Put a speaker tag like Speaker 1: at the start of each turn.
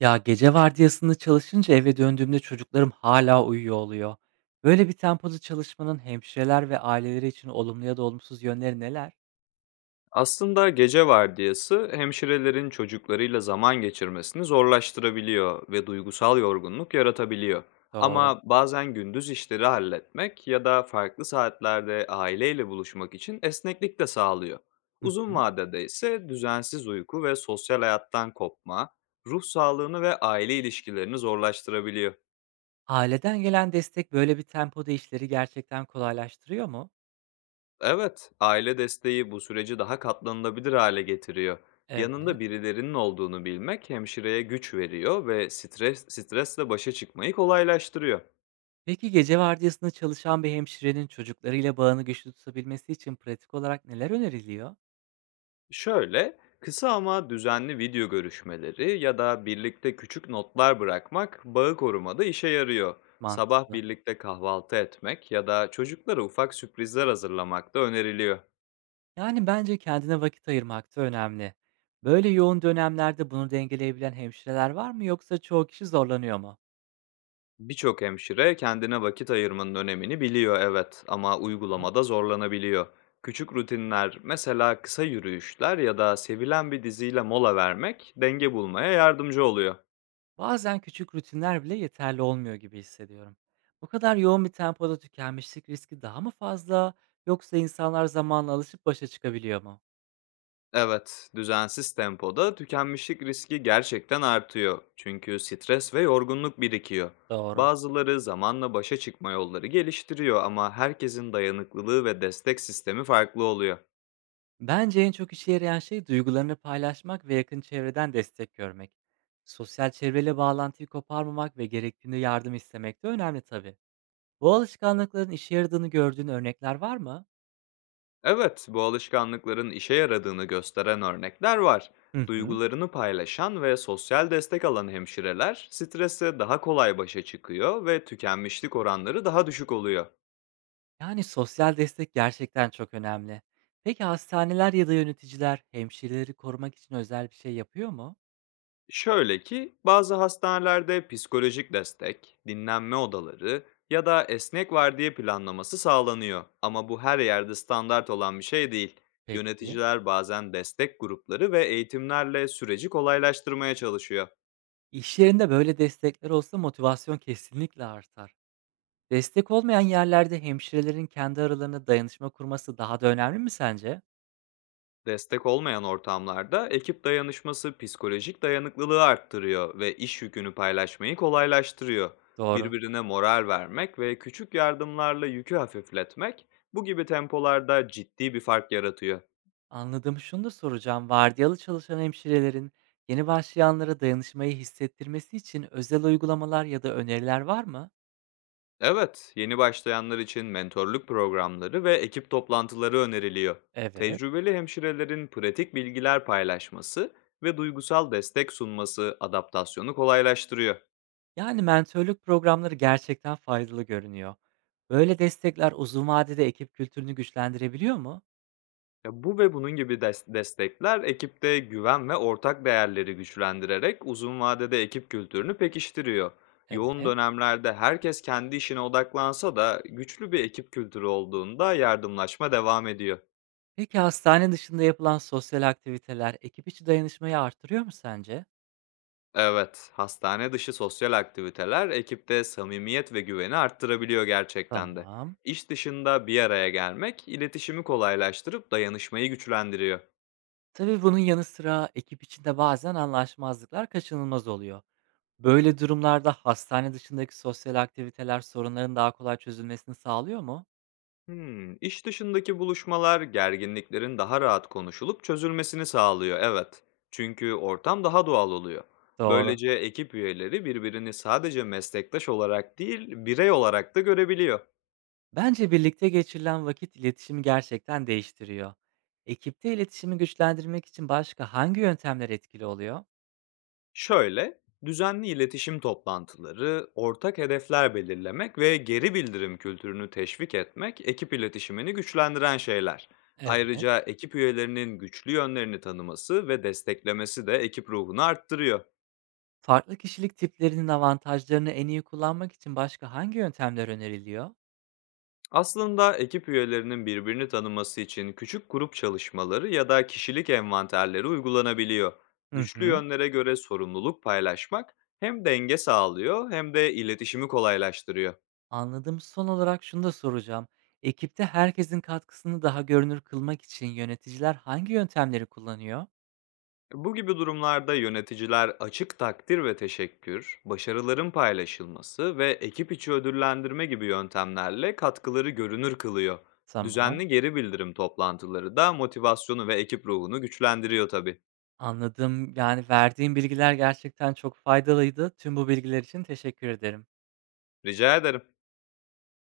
Speaker 1: Ya, gece vardiyasında çalışınca eve döndüğümde çocuklarım hala uyuyor oluyor. Böyle bir tempoda çalışmanın hemşireler ve aileleri için olumlu ya da olumsuz yönleri neler?
Speaker 2: Aslında gece vardiyası hemşirelerin çocuklarıyla zaman geçirmesini zorlaştırabiliyor ve duygusal yorgunluk yaratabiliyor.
Speaker 1: Doğru.
Speaker 2: Ama bazen gündüz işleri halletmek ya da farklı saatlerde aileyle buluşmak için esneklik de sağlıyor.
Speaker 1: Hı
Speaker 2: Uzun
Speaker 1: hı.
Speaker 2: vadede ise düzensiz uyku ve sosyal hayattan kopma, ruh sağlığını ve aile ilişkilerini zorlaştırabiliyor.
Speaker 1: Aileden gelen destek böyle bir tempoda işleri gerçekten kolaylaştırıyor mu?
Speaker 2: Evet, aile desteği bu süreci daha katlanılabilir hale getiriyor.
Speaker 1: Evet.
Speaker 2: Yanında birilerinin olduğunu bilmek hemşireye güç veriyor ve stresle başa çıkmayı kolaylaştırıyor.
Speaker 1: Peki gece vardiyasında çalışan bir hemşirenin çocuklarıyla bağını güçlü tutabilmesi için pratik olarak neler öneriliyor?
Speaker 2: Şöyle, kısa ama düzenli video görüşmeleri ya da birlikte küçük notlar bırakmak bağı korumada işe yarıyor. Sabah
Speaker 1: Mantıklı.
Speaker 2: birlikte kahvaltı etmek ya da çocuklara ufak sürprizler hazırlamak da öneriliyor.
Speaker 1: Yani bence kendine vakit ayırmak da önemli. Böyle yoğun dönemlerde bunu dengeleyebilen hemşireler var mı yoksa çoğu kişi zorlanıyor mu?
Speaker 2: Birçok hemşire kendine vakit ayırmanın önemini biliyor, evet, ama
Speaker 1: Peki.
Speaker 2: uygulamada zorlanabiliyor. Küçük rutinler, mesela kısa yürüyüşler ya da sevilen bir diziyle mola vermek denge bulmaya yardımcı oluyor.
Speaker 1: Bazen küçük rutinler bile yeterli olmuyor gibi hissediyorum. Bu kadar yoğun bir tempoda tükenmişlik riski daha mı fazla yoksa insanlar zamanla alışıp başa çıkabiliyor mu?
Speaker 2: Evet, düzensiz tempoda tükenmişlik riski gerçekten artıyor, çünkü stres ve yorgunluk birikiyor.
Speaker 1: Doğru.
Speaker 2: Bazıları zamanla başa çıkma yolları geliştiriyor ama herkesin dayanıklılığı ve destek sistemi farklı oluyor.
Speaker 1: Bence en çok işe yarayan şey duygularını paylaşmak ve yakın çevreden destek görmek. Sosyal çevreyle bağlantıyı koparmamak ve gerektiğinde yardım istemek de önemli tabii. Bu alışkanlıkların işe yaradığını gördüğün örnekler var mı?
Speaker 2: Evet, bu alışkanlıkların işe yaradığını gösteren örnekler var.
Speaker 1: Hı hı.
Speaker 2: Duygularını paylaşan ve sosyal destek alan hemşireler strese daha kolay başa çıkıyor ve tükenmişlik oranları daha düşük oluyor.
Speaker 1: Yani sosyal destek gerçekten çok önemli. Peki hastaneler ya da yöneticiler hemşireleri korumak için özel bir şey yapıyor mu?
Speaker 2: Şöyle ki, bazı hastanelerde psikolojik destek, dinlenme odaları ya da esnek vardiya planlaması sağlanıyor. Ama bu her yerde standart olan bir şey değil.
Speaker 1: Peki.
Speaker 2: Yöneticiler bazen destek grupları ve eğitimlerle süreci kolaylaştırmaya çalışıyor.
Speaker 1: İş yerinde böyle destekler olsa motivasyon kesinlikle artar. Destek olmayan yerlerde hemşirelerin kendi aralarında dayanışma kurması daha da önemli mi sence?
Speaker 2: Destek olmayan ortamlarda ekip dayanışması psikolojik dayanıklılığı arttırıyor ve iş yükünü paylaşmayı kolaylaştırıyor.
Speaker 1: Doğru.
Speaker 2: Birbirine moral vermek ve küçük yardımlarla yükü hafifletmek bu gibi tempolarda ciddi bir fark yaratıyor.
Speaker 1: Anladım, şunu da soracağım. Vardiyalı çalışan hemşirelerin yeni başlayanlara dayanışmayı hissettirmesi için özel uygulamalar ya da öneriler var mı?
Speaker 2: Evet, yeni başlayanlar için mentorluk programları ve ekip toplantıları öneriliyor.
Speaker 1: Evet.
Speaker 2: Tecrübeli hemşirelerin pratik bilgiler paylaşması ve duygusal destek sunması adaptasyonu kolaylaştırıyor.
Speaker 1: Yani, mentörlük programları gerçekten faydalı görünüyor. Böyle destekler uzun vadede ekip kültürünü güçlendirebiliyor mu?
Speaker 2: Ya bu ve bunun gibi destekler ekipte güven ve ortak değerleri güçlendirerek uzun vadede ekip kültürünü pekiştiriyor. Yoğun
Speaker 1: Evet.
Speaker 2: dönemlerde herkes kendi işine odaklansa da güçlü bir ekip kültürü olduğunda yardımlaşma devam ediyor.
Speaker 1: Peki hastane dışında yapılan sosyal aktiviteler ekip içi dayanışmayı artırıyor mu sence?
Speaker 2: Evet, hastane dışı sosyal aktiviteler ekipte samimiyet ve güveni arttırabiliyor gerçekten de.
Speaker 1: Tamam.
Speaker 2: İş dışında bir araya gelmek iletişimi kolaylaştırıp dayanışmayı güçlendiriyor.
Speaker 1: Tabii bunun yanı sıra ekip içinde bazen anlaşmazlıklar kaçınılmaz oluyor. Böyle durumlarda hastane dışındaki sosyal aktiviteler sorunların daha kolay çözülmesini sağlıyor mu?
Speaker 2: Hımm. İş dışındaki buluşmalar gerginliklerin daha rahat konuşulup çözülmesini sağlıyor, evet. Çünkü ortam daha doğal oluyor.
Speaker 1: Doğru.
Speaker 2: Böylece ekip üyeleri birbirini sadece meslektaş olarak değil, birey olarak da görebiliyor.
Speaker 1: Bence birlikte geçirilen vakit iletişimi gerçekten değiştiriyor. Ekipte iletişimi güçlendirmek için başka hangi yöntemler etkili oluyor?
Speaker 2: Şöyle, düzenli iletişim toplantıları, ortak hedefler belirlemek ve geri bildirim kültürünü teşvik etmek ekip iletişimini güçlendiren şeyler.
Speaker 1: Evet.
Speaker 2: Ayrıca ekip üyelerinin güçlü yönlerini tanıması ve desteklemesi de ekip ruhunu arttırıyor.
Speaker 1: Farklı kişilik tiplerinin avantajlarını en iyi kullanmak için başka hangi yöntemler öneriliyor?
Speaker 2: Aslında ekip üyelerinin birbirini tanıması için küçük grup çalışmaları ya da kişilik envanterleri uygulanabiliyor.
Speaker 1: Hı
Speaker 2: Güçlü
Speaker 1: hı.
Speaker 2: yönlere göre sorumluluk paylaşmak hem denge sağlıyor hem de iletişimi kolaylaştırıyor.
Speaker 1: Anladığım, son olarak şunu da soracağım. Ekipte herkesin katkısını daha görünür kılmak için yöneticiler hangi yöntemleri kullanıyor?
Speaker 2: Bu gibi durumlarda yöneticiler açık takdir ve teşekkür, başarıların paylaşılması ve ekip içi ödüllendirme gibi yöntemlerle katkıları görünür kılıyor.
Speaker 1: Tamam.
Speaker 2: Düzenli geri bildirim toplantıları da motivasyonu ve ekip ruhunu güçlendiriyor tabii.
Speaker 1: Anladım. Yani verdiğim bilgiler gerçekten çok faydalıydı. Tüm bu bilgiler için teşekkür ederim.
Speaker 2: Rica ederim.